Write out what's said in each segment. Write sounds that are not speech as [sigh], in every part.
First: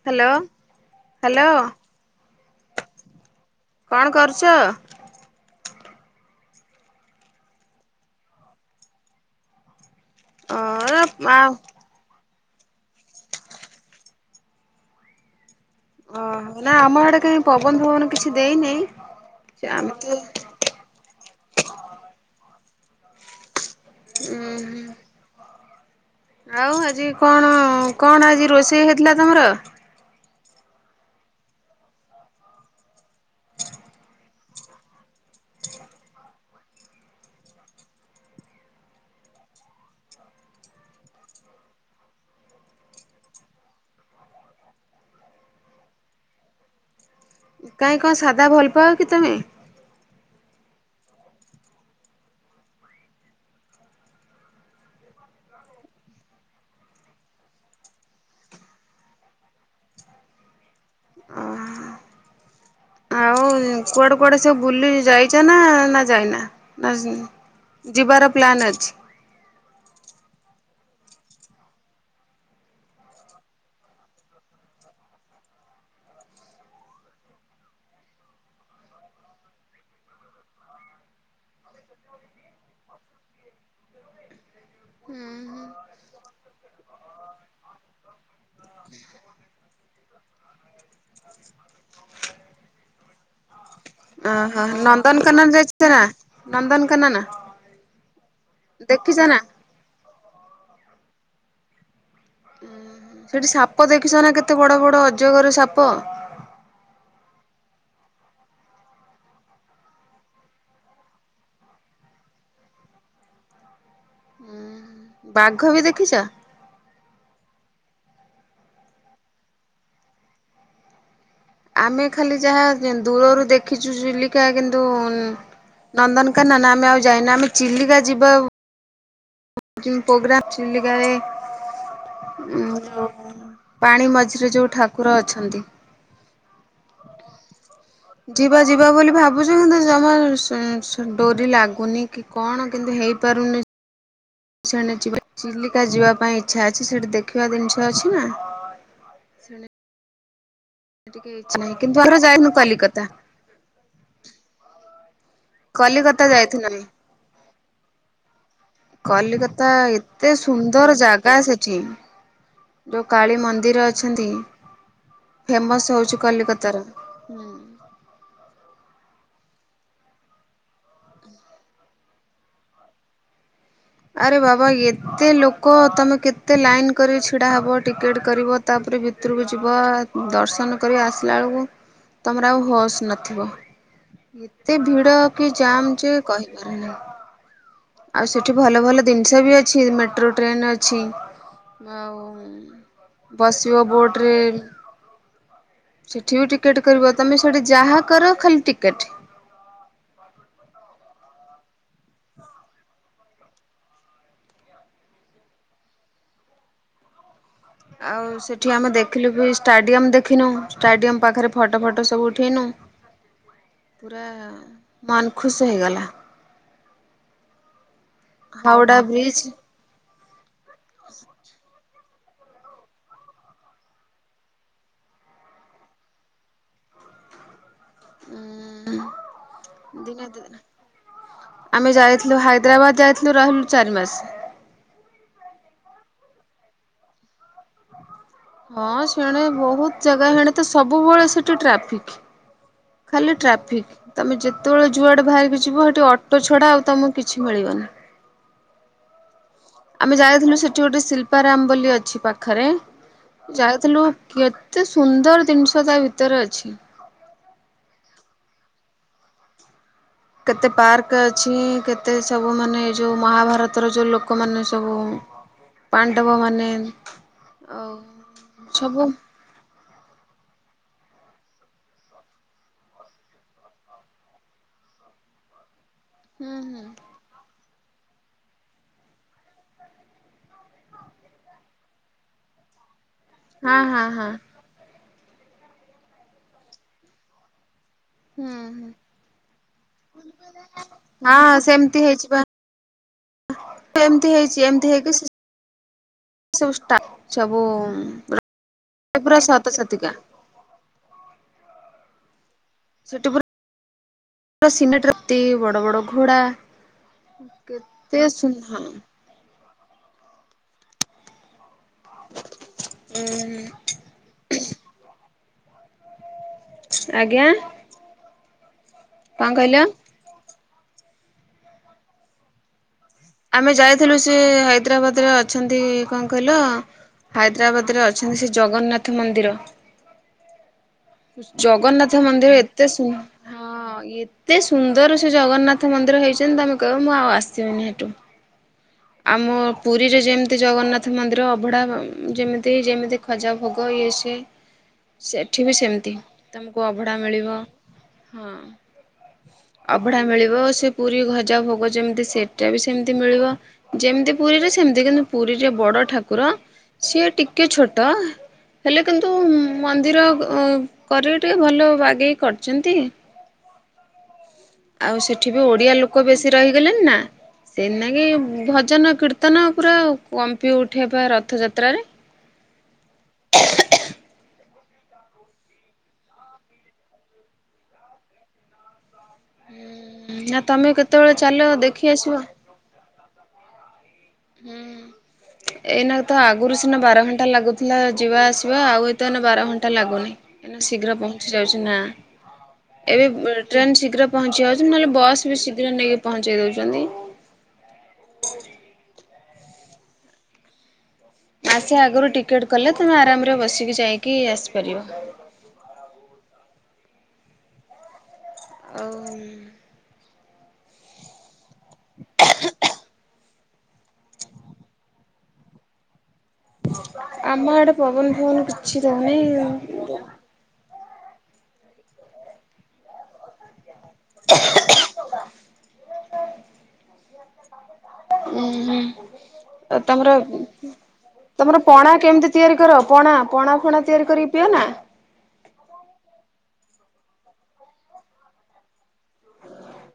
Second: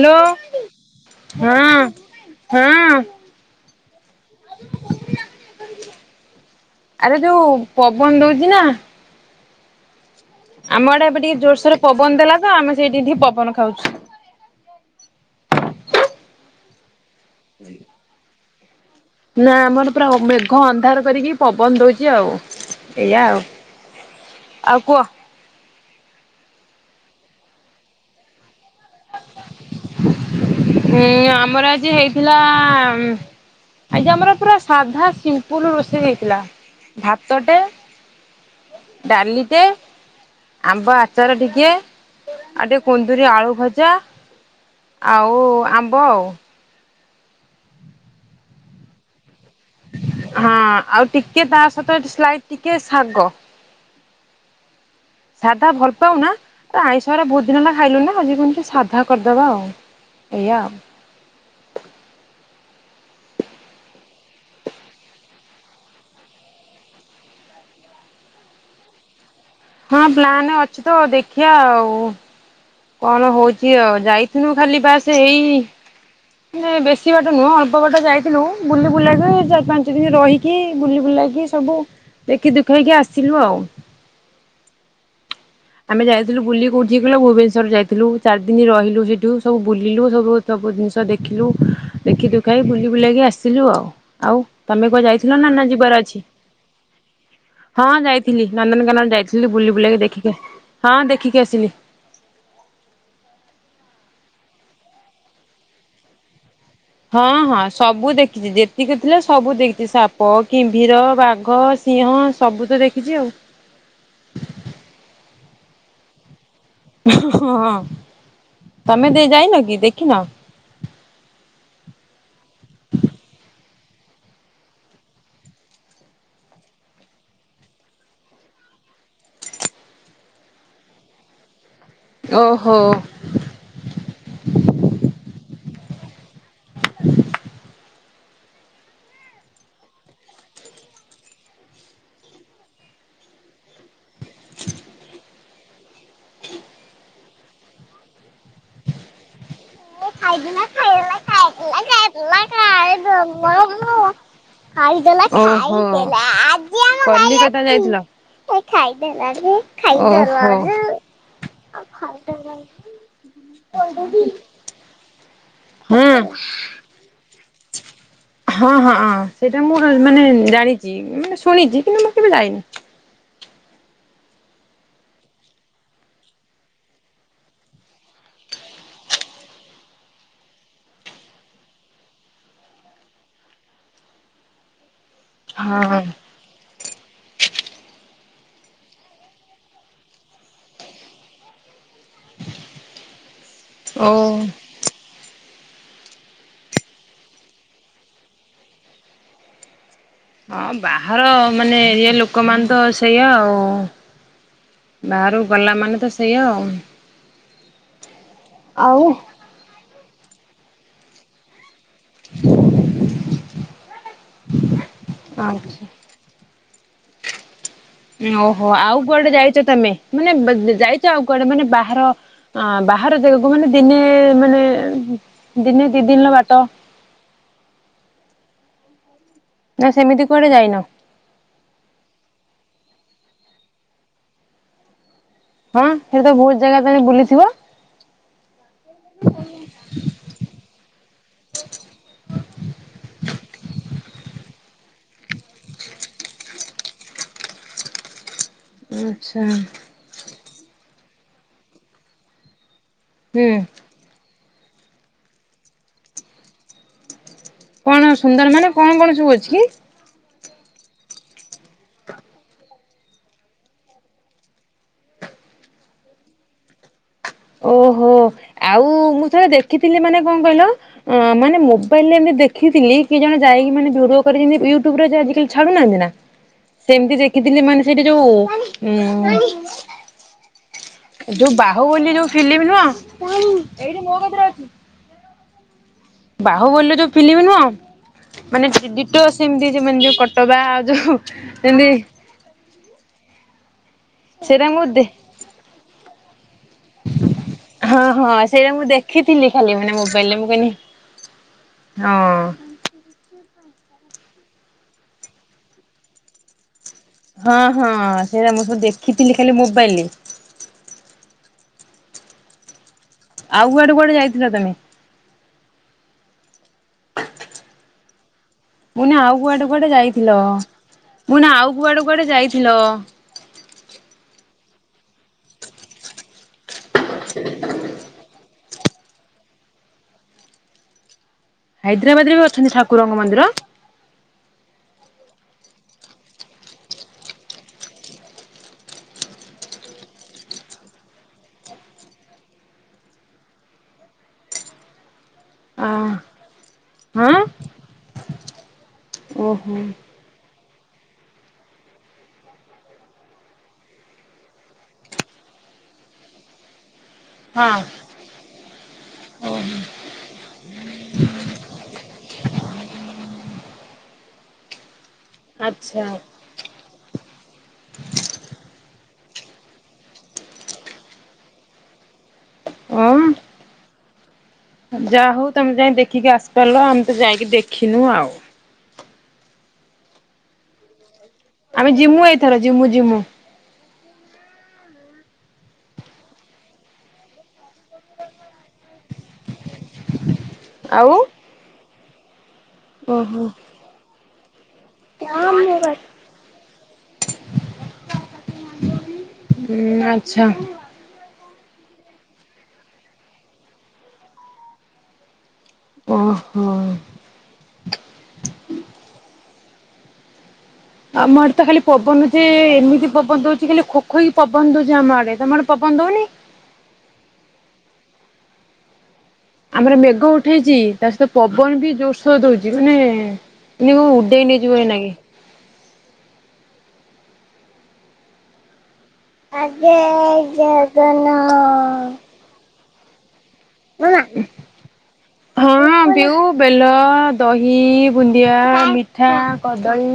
Hello hello hello ହଁ ହଁ କଣ କରୁଚ? ଆରେ ଯୋଉ ପବନ ଦୋଉଚି ନା ଅ ଆମ ଆଡେ ଏବେ ମା ଟିକେ ଜୋରସୋର ପବନ ଦେଲା [unintelligible] ଆମେ ସେଇଟିଏଠି ପବନ ଖାଉଚୁ। ଓଅଂ ନା ଆମ ଆଡେ କାଁ ପବନ ଫବନ କିଛି ଦେଇନେଇ ନା ଆମର ଆମେ ତ ପୁରା ଅ ମେଘ ଅନ୍ଧାର କରିକି ପବନ ଦୋଉଚି ଆଉ। ଏଇଆ ଆଉ। ହୁଁ ଆଉ କୁହ ହ। ଆଉ ଆଜି କଣ କଣ ଆଜି ରୋଷେଇ ହେଇଥିଲା ତମର? ହୁଁ ଆମର ଆଜି ହେଇଥିଲା ଆଜି ଆମର ପୁରା ସାଧା ସିମ୍ପଲ ରୋଷେଇ ହେଇଥିଲା ଭାତଟେ ଡାଲିଟେ ଆମ୍ବ ଆଚାର ଟିକେ ଆଉ ଟିକେ କୁନ୍ଦରି ଆଳୁ ଭଜା ଆଉ ଆମ୍ବ। କାହିଁ କଣ ସାଧା ଭଲ ପାଅ କି ତମେ? ହଁ ଆଉ ଟିକେ ତା ସହିତାଇ ଟିକେ ଶାଗ ସାଧା ଭଲ ପାଉନା ଆଇଁଷରେ ବହୁତ ଦିନ ହେଲା ଖାଇଲୁ ନା ଆଜି କମତି ସାଧା କରିଦବା ଆଉ ଏଇଆ ଆଉ। ଆଉ କୁଆଡେ କୁଆଡେ ସୁ ବୁଲି ଯାଇଛ ନା ନା ଯାଇନା ନା ଯିବାର ପ୍ଲାନ୍ ଅଛି? ହଁ ପ୍ଲାନ ଅଛି ତ ଦେଖିବା ଆଉ। କଣ ହଉଛି ଆଉ ଯାଇଥିଲୁ ଖାଲି ବାସ୍ ଏଇ ମେ ବେଶୀ ବାଟ ନୁହଁ ଅଳ୍ପ ବାଟ ଯାଇଥିଲୁ ବୁଲି ବୁଲାେଇକି ଚାରି ପାଞ୍ଚ ଦିନ ରହିକି ବୁଲି ବୁଲେଇକି ସବୁ ଦେଖି ଦୁଖେଇକି ଆସିଲୁ ଆଉ। ଆମେ ଯାଇଥିଲୁ ବୁଲ କୋଉଠି ଇକି କିଲୋ ଭୁବନେଶ୍ଵର ଯାଇଥିଲୁ ଚାରି ଦିନ ରହିଲୁ ସେଇଠୁ ସବୁ ବୁଲିଲୁ ସବୁ ସବୁ ଜିନିଷ ଦେଖିଲୁ ଦେଖି ଦେଖାଇ ବୁଲି ବୁଲକି ଆସିଲୁ ଆଉ। ଆଉ ଓହୋ ତମେ କଣ ଯାଇଥିଲ ନନ୍ଦନକାନନ ନାନ ଯାଇଛ ଯିବାର ନା ଅଛି ନନ୍ଦନକାନନ ହଁ ଯାଇଥିଲି ନନ୍ଦନକାନନ ଦେଖିଛ ନା? ଯାଇଥିଲି ବୁଲି ବୁଲାକି ଦେଖି ହଁ ଦେଖିକି ଆସିଲି। ଉ ସେଠି ସାପ ଦେଖିଛ ନା କେତେ ବଡ ବଡ ଅଜଗର ସାପ? ହଁ ହଁ ସବୁ ଦେଖିଛି ଯେତିକି ଥିଲା ସବୁ ଦେଖିଛି ସାପ କିମ୍ଭୀର ବାଘ ସିଂହ ସବୁ ତ ଦେଖିଛି ଆଉ। ବାଘ ବି ଦେଖିଛ? ହଁ ହଁ ତମେ ଦେଇ ଯାଇନ କି ଦେଖିନ? ଆମେ ଖାଲି ଯାହା ଦୂରରୁ ଦେଖିଛୁ ଚିଲିକା କିନ୍ତୁ ନନ୍ଦନକାନ ନା ଆମେ ଆଉ ଯାଇନ ଆମେ ଚିଲିକା ଯିବା ବକଂ ପ୍ରୋଗ୍ରାମ ଚିଲଗଏ ଓହୋ। ଯୋଉ ପାଣି ମଝିରେ ଯୋଉ ଠାକୁର ଅଛନ୍ତି। [unintelligible] ଯିବା ଯିବା ବୋଲି ଭାବୁଛ କିନ୍ତୁ ଜମା ଉଁ ଡୋରି ଲାଗୁନି କି କଣ କିନ୍ତୁ ହେଇପାରୁନି। ଶେନେ ଜି ଚିଲିକା ଯିବା ପାଇଁ ଇଚ୍ଛା ଅଛି ସେଠି ଦେଖିବା ଜିନିଷ ଅଛି ନା। ଖାଇବୁ ନା [unintelligible] ଟେ ଇା ନାହିଁ କିନ୍ତୁ ଆର ଯାଏନୁ କଲିକତା। କଲିକତା ଯାଇଥିଲୁ ଆମେ। ବେଲେ। ଓହୋ ଏତେ କଲିକତା ସୁନ୍ଦର ଜାଗା ସେଠି। ଯାଇଥିଲା ଯୋଉ କାଳୀ ମନ୍ଦିର ଅଛନ୍ତି ଓହୋ ଫେମସ ହଉଛି କଲିକତାର ହୁଁ। ହଁ ହଁଁ ସେଇଟା ମୁଁ ର ମାନେ ଜାଣିଛି ମାନେ ଶୁଣିଛି କିନ୍ତୁ ମୁଁ କେବେ ଯାଇନି। ଆରେ ବାବା ଏତେ ଲୋକ ତମେ କେତେ ଲାଇନ କରି ଛିଡା ହବ ଟିକେଟ କରିବ ତାପରେ ଭିତରକୁ ଯିବ ଦର୍ଶନ କରି ଆସିଲା ବେଳକୁ ତମର ଆଉ ହସ୍ ନଥିବ ଏତେ ଭିଡ଼ କି ଜାମ୍ ହଁ ଯେ କହିପାରନି। ଆଉ ସେ କିଠୁ ଭଲ ଭଲ ଜିନିଷ ବି ଅଛି ମେଟ୍ରୋ ଟ୍ରେନ ଅଛି। ଆଉ ବସିବ ଓ ବୋଟରେ। ସେଠି ବି ଟିକେଟ କରିବ ତମେ ସେଠି ଯାହା କର ଖାଲି ଟିକେଟ ହଁ ବାହାର ମାନେ ଏରିଆ ଲୋକମାନେ ତ ସେଇଆ ଆଉ ବାହହାରକୁ ଗଲା ମାନେ ତ ସେଆ ଆଉ। ଆଉ ସେଠି ଆମେ ଆଉ ଦେଖିଲୁ ବି ଷ୍ଟାଡିୟମ ଦେଖ ଦକ୍ଷିଣ ଷ୍ଟାଡିୟ ପାଖରେ ଫଟୋ ଫଟ ଫଟ ସବୁ ଉଠେଇନୁ ପୁରା ମନ ଆଉ ଖୁସ ହେଇଗଲା। ଓହୋ ହାଉଡା ଆଉ କୁଆଡେ ବ୍ରିଜ ଯାଇଛ ତମେ ମାନେ ବ ଯାଇଛ ଆଉ କଆଡୋନେ ବା ବାହାର ବାହାର ଜାଗାକୁ ମାନେ ଦିନେ ମାନେ ଦିନେ ଦି ଦିନର ବାଟ ନା ହୁଁ ସେମିତି ଦିନେ କୁଆଡେ ଦିନେ ଯାଇନ? ଆମେ ଯାଇଥିଲୁଇ ହାଇଦ୍ରାବାଦ ଯାୟତ ନୁ ରହିଲୁ ଚାରି ମାସ ହଁ ସେଟ ତ ବହୁତ ଜାଗା ତମେ ବୁଲିଥିବ। ହଁ ସେଣେ ବହୁତ ଜାଗା ହେଣେ ତ ସବୁବେଳେ ସେଠି ଟ୍ରାଫିକ ଖାଲି ଟ୍ରାଫିକ ତମେ ଯେତେବେଳେ ଯୁଆଡେ ବାହାରିକି ଯିବ ସେଠି ଅଟୋ ଛଡା ଆଉ ତମକୁ କିଛି ମିଳିବନି ଆଛା ଆମେ ଯାଇଥିଲୁ ସେଠି ଗୋଟେ ଶିଳ୍ପାରାମ୍ବ ଅଛି ପାଖରେ ହୁଁ ଯାଇଥିଲୁ। କେତେ ସୁନ୍ଦର ଜିନିଷ ତା ଭିତରେ ଅଛି। କଣ ସୁନ୍ଦର ମାନେ କଣ କଣ ସବୁ ଅଛି କି? କେତେ ପାର୍କ ଅଛି କେତେ ସବୁ ମାନେ ଯେଉଁ ମହାଭାରତର ଯେଉଁ ଲୋକମାନେ ସବୁ ପାଣ୍ଡବମାନେ ଆ ସବୁ ଦେଖିଥିଲେ ମାନେ କଣ କହିଲ ଅ ମାନେ ମୋବାଇଲ ରେ ଏମି ଦେଖଥିଲି କି ଜଣେ ଯାଇକି ମାନେ ଭିଡିଓ କରିମତି ୟୁଟ୍ୟୁବରେ ଆଜିକାଲି ଛାଡୁନାହାନ୍ତି ନା ହୁଁ ସେମିତି ଦେଖିଥିଲି ମାନେ ସେଇଠି ଯୋଉ ଉଁ ଯୋଉ ବାହୁ ବୋଲି ଯୋଉ ଫିଲ୍ମ ନୁହଁ। ହଁ ହଁ ଏଇଡିିିନ ହଁ ହୋଗଦ୍ର ଆଛି। ବାହୁ ବୋଲିୋଲୁ ତୋ ପିଲିବି ନୁହଁ। ହୁଁ ମାନେ ହୁଁ। ଦଟ ସେମତି ସେ ମ ଯୋଉ କଟବା ଆଉ ଯୋଉ ହଁ ଏମତି ସେମିତି ଏମତି ହେଇଛି ଏମତି ହେଇକି ସବୁ ହଁ ହଁ ସେଇଟା ମୁଁ ପୁରା ଦେଖିଥିଲି ଖାଲି ଶତ ମାନେ ଶତିକା ମୋବାଇଲରେ ମୁଁ କହିଲି ହଁ ସେଠୁରିନ ବଡ ବଡ ଘୋଡା ହଁ ହଁ କେତେ ସେଇଟା ମୁଁ ସବୁ ସୁନ୍ଦର ଦେଖିଥିଲି ଖାଲି ମୁ ବଲିି [inaudible] ଆଉ କୁଆଡେ କୁଆଡେ ଯାଇଥିଲ ତେମେ? ଆଜ୍ଞା ମୁୁନା ଆଉ କଣ କୁଆଡେ କହିଲ? କୁଆଡେ ଯାଇଥିଲ? ମୁଁନା ଆଉ କୁଆଡେ କୁଆଡେ ଯାଇଥିଲ? ଆମେ ଯାଇଥିଲୁ ସେ ହାଇଦ୍ରାବାଦ ରେ ଅଛନ୍ତି କଣ କହିଲ ହାଇଦ୍ରାବାଦ ରେ ଅଛନ୍ତି ସେ ଜଗନ୍ନାଥ ମନ୍ଦିର ଜଗନ୍ନାଥ ହାଇଦ୍ରାବାଦରେ ବି ମନ୍ଦିର ଅଛନ୍ତି ଏତେ ସୁ ଠାକୁରଙ୍କ ମନ୍ଦିର? ହଁ ଏତେ ସୁନ୍ଦର ଜଗନ୍ନାଥ ମନ୍ଦିର ହେଇଛନ୍ତି ତମେ କହିବ ମୁଁ ଆଉ ଆସିବିନି ହେଠୁ ଆମ ପୁରୀରେ ଯେମିତି ଜଗନ୍ନାଥ ମନ୍ଦିର ଅଭଢ଼ା ଯେମିତି ଯେମିତି ଖଜା ଭୋଗ ଇଏ ସିଏ ସେଠି ବି ଅ ସେମି ତି ତମକୁ ଅଭଢା ହଁ ମିଳିବ ହଁ ଓହୋ ସେ ପୁରୀ ଭଜା ଭୋଗ ଯେମିତି ସେଟା ବି ସେମିତି ମିଳିବ ଯେମିତି ପୁରୀରେ ସେମିତି କିନ୍ତୁ ପୁରୀରେ ବଡ ଠାକୁର ସିଏ ଟିକେ ହଁ ଛୋଟ ହେଲେ କିନ୍ତୁ ମନ୍ଦିର କରିବେ ଟିକେ ଭଲ ବାଗେଇ କରିଛନ୍ତି। ଆଉ ସେଠି ବି ଓଡିଆ ଆଚ୍ଛା। ଲୋକ ବେଶୀ ରହିଗଲେଣିି ନା ରତନ ପୁରା କମ୍ପି ଉଠେ ବା ରଥଯାତ୍ରାରେ ହଁ ଯା ହଉ ତମେ ଯାଇ ଦେଖିକି ଆସିପାରିଲ ଆମେ ତ ଯାଇକି ଦେଖିନୁ ଆଉ। ନା ତମେ କେ ଆମେ ଜିମୁ ଏଇଥର ଜିମୁ ଜିମୁ। ହୁଁ ହୁଁ ଏଇନା ତ ଆଗରୁ ସିନା ବାର ଘଣ୍ଟା ଲାଗୁଥିଲା ଯିବା ଆସିବା ଆଉ ଏତ ଏ ବାର ଘଣ୍ଟା ଲାଗୁନି। ଏଇନୁ ଆଉ ଶୀଘ୍ର ପହଞ୍ଚି ଯାଉଛି ନା ଏବେ ଓହୋ। ହୁଁ ଟ୍ରେନ ଶୀଘ୍ର ପହଞ୍ଚି ଯାଉ ନହେଲେ ବସ୍ ବି ଶୀଘ୍ର ନେଇକି ପହଞ୍ଚେଇ ଦଉଛନ୍ତି। ଆଛା ଆସ ଆଗରୁ ଟିକେଟ୍ କଲେ ତମେ ଆରାମରେ ବସିକି ଯାଇକି ଆସିପାରିବ। ଓହୋ ଆଉ। ଆମର ତ ଖାଲି ପବନ ଯେ ଏମିତି ପବନ ଦଉଛି ଆଜି ଖାଲି ଖୋଖୋହୋଇ ପବନ ଦଉଛି ଆମେ ଆଡେ ତମ ଆଡେ ପବନ ଦଉନି। ଆମ ଆଡେ ପବନ ହଉନି କିଛି ଦଉନି ଆମର ଉଁ ମେଘ ଉଠେଇଛି। ତା ସହିତ ପବନ ବି ଜୋରସୋର ଦଉଛି ମାନେ ନିଉ ଉଡେଇ ନେଇ ଯିବ ଏଇନାକେ। ହୁଁ ଉଁ। ଆଗେ ଜଗନ ତମର ପଣା କେମିତି ତିଆରି କର ପଣା ପଣା ଫଣା ମାମା ତିଆରି କରିକି ପିଅ ନା? ହଁ ବିଉ ବେଲ ଦହି, ବୁନ୍ଦିଆ, ମିଠା, କଦଳୀ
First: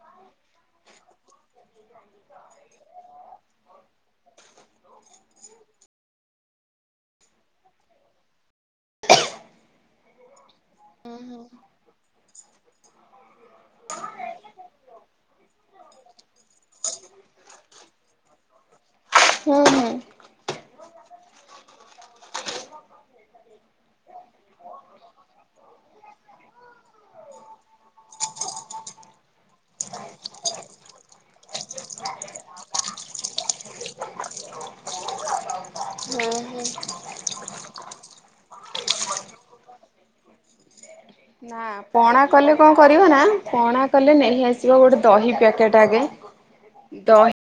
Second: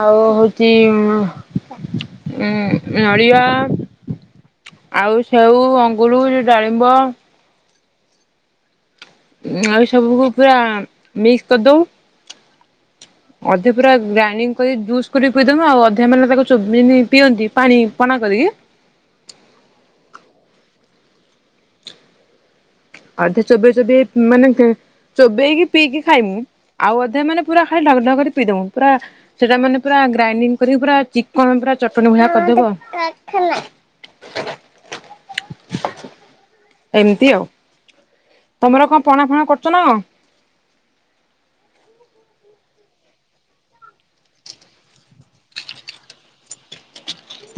ଆଉ ହଉଛି ଉଁ ନଡିଆ ଆଉ ସେଉ, ଅଙ୍ଗୁରୁ, ଡାଳିମ୍ବ ଆଉ ସବୁକୁ ପୁରା ମିକ୍ସ କରିଦୋଉ ଅଧେ ପୁରା ଗ୍ରାଇଣ୍ଡିଙ୍ଗ କରି ଜୁସ୍ କରିକି ପିଇ ଦୋଉ ଆଉ ଅଧା ମାନେ ତାକୁ ଚୋବେଇକି ଯେମିତି ପିଅନ୍ତି ପାଣି ପଣା କରିକି ହୁଁ ହୁଁ। ଅଧା ଚୋବେଇ ଚୋବେଇ ମାନେ ଚୋବେଇକି ପିଇକି ଖାଇମୁ ଆଉ ଅଧା ମାନେ ପୁରା ଖାଲି ଢକଢକ ପିଇଦମୁ ପୁରା ସେଟା ମାନେ ପୁରା ଗ୍ରାଇଣ୍ଡିଂ କରିକି ପୁରା ଚିକଣ ପୁରା ଚଟଣି ଭଳିଆ କରିଦବୁ ଆଉ। ହୁଁ ଏମିତି ଆଉ ହୁଁ ତମର କଣ ପଣା ଫଣା କରୁଛ ନା କଣ? ନା ପଣା କଲେ କଣ କରିବ ନା ପଣା କଲେ ନେଇ ଆସିବ ଗୋଟେ ଦହି ପ୍ୟାକେଟ ଆଗେ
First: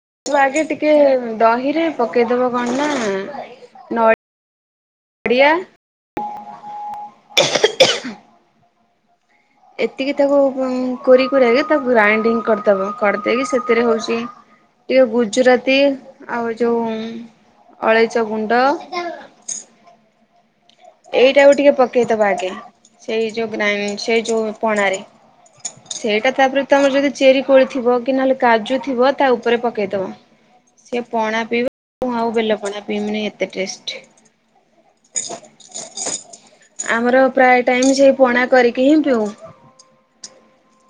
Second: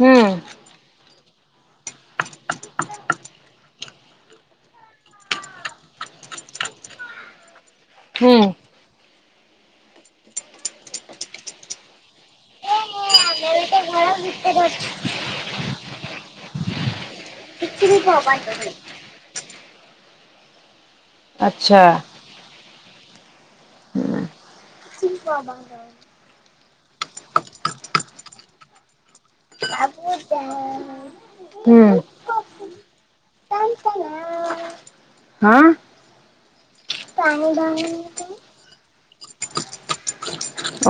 ହୁଁ ଆଗେ ଟିକେ ଦହିରେ ପକେଇଦବ କଣ ନା ନଡ଼ିଆ ହୁଁ। ଏତିକି ତାକୁ କୋରି କୁରା କି ତାକୁ ଗ୍ରାଇଣ୍ଡିଙ୍ଗ କରିଦବ କରିଦେଇକି ସେ ଏଥିରେ ହୋଉଛି ଟିକେ ଗୁଜୁରାତି ଆଉ ଯୋଉ ଅଳେଇଚ ଗୁଣ୍ଡ ଏଇଟାକୁ ଟିକେ ଆଚ୍ଛା। ପକେଇଦବା ଆଗେ ସେଇ ଯୋଉ ଗ୍ରାଇ ସେଇ ଯୋଉ ପଣାରେ ହୁଁ। ସେଇଟା ତାପରେ ତମର ଯଦି ଚେରି କୋଳି ଥିବ କି ନହେଲେ କାର୍ଯ୍ୟ ଥିବ ତା ଉପରେ ପକେଇଦବ ସିଏ ପଣା ପିଇବ ମୁଁ ଆଉ ବେଲ ପଣା ପିଇବିନି ଏତେ ଟେଷ୍ଟି ହଁ ଆମର ପ୍ରାୟ ଟାଇମ ସେଇ ପଣା କରିକି ହିଁ ପିଉ।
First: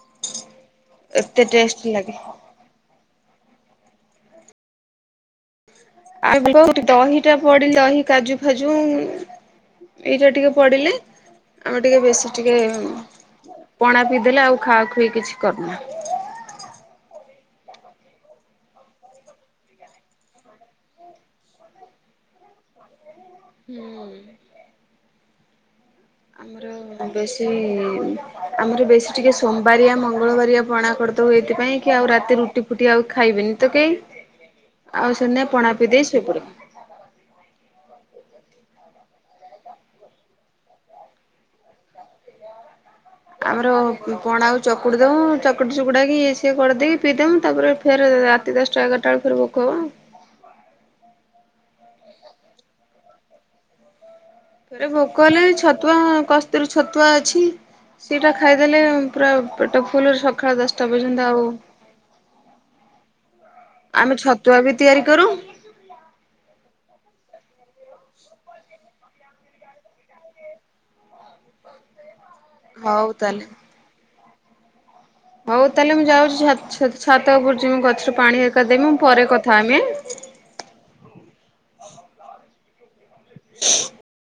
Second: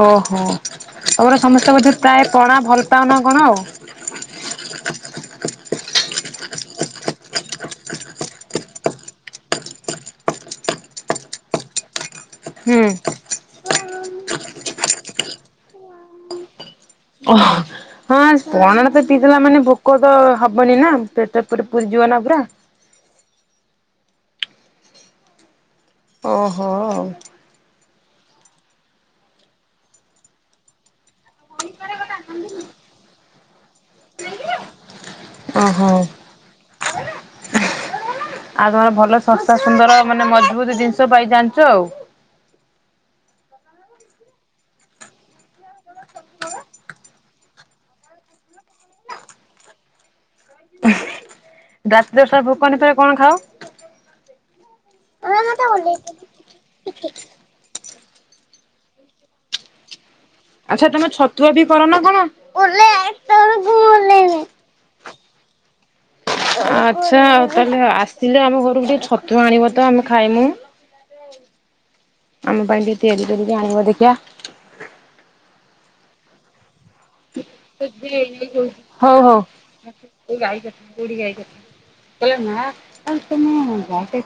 ଓହୋ। ତମର ଏତେ ସମସ୍ତେ ଟେଷ୍ଟ ବୋଧେ ଲାଗେ। ପ୍ରାୟ ପଣା ଭଲ ପାଉନ କଣ ଆଉ ଆଉ ଦହିଟା ପଡିଲେ ଦହି କାଜୁ ଫାଜୁ ଏଇଟା ଟିକେ ପଡିଲେ ଆମେ ଟିକେ ବେଶୀ ଟିକେ ପଣା ପିଇଦେଲେ ଆଉ ଖାଆଖୁଇ କିଛି କରୁନା। ଓ ହଁ ପଣା ଟ ତ ପିଇଲା ମାନେ ଭୋକ ତ ହବନି ନା ପେଟ ଫେଟ ପୁର ଯିବ ନା ପୁରା ହୁଁ ଓହୋ। ଆମର ବେଶୀ ଆମର ବେଶୀ ଟିକେ ସୋମବାରିଆ ମଙ୍ଗଳବାରିଆ ପଣା କର ତୁ ଏଥିପାଇଁ କି ଆଉ ରାତି ରୁଟି ଫୁଟି ଆଉ ଖାଇବେନି ତ କେହି ଆଉ ସେମିତି ପଣା ପିଇ ଓହୋ। ଦେଇ ଶୋଇପଡୁ। ଆଉ ତମର ଭଲ ଶସ୍ତା ସୁନ୍ଦର ମାନେ ମଜବୁତ ଜିନିଷ ପାଇ ଜାଣିଛ ଆଉ ଆମର ପଣାକୁ ଚକୁଡି ଦଉୁ ଚକୁଡି ଚୁକୁଡାକି ଇଏ ସିଏ କରିଦେଇି ପିଇ ଦଉ ତାପରେ ଫେର ରାତି ଦଶଟା ଏଗାରଟା ବେଳେ ଫେର ଭୋକ ହବ ଆଉ ରାତି ଦଶଟା ଭୋକ ହେଲେ ଥରେ କଣ ଖାଅ ଥରେ ଭୋକ ହେଲେ ଛତୁଆ କସ୍ତୁରି ଛତୁଆ ଅଛି। ସେଇଟା ଖାଇଦେଲେ ପୁରା ପେଟ ଫୁଲ ସ ଆଚ୍ଛା ତମ ଛତୁଆ ବି କରନା କଣ? ଆମେ ଛତୁଆ ବି ତିଆରି କରୁ ତାହଲେ ଆସିଲେ ଆମ ଘରକୁ ଟିକେ ଛତୁଆ ଆଣିବ ତ ଆମେ ଖାଇମୁ ଆମ ପାଇଁ ଟିକେ ହଉ ତିଆରି ତାହେଲେ। କରିକି ଆଣିବ ଦେଖିଆ ହଉ ତାହେଲେ ମୁଁ ଯାଉଛି ଛାତ ଛ [unintelligible] ହଉ ହଉ ଏଇ ପରେ କଥା ଗାଈ ହେମି ଆଁ। କତିକି ଯିମି ଗାଈ କତିକି କହିଲା ମା ଆ ତମ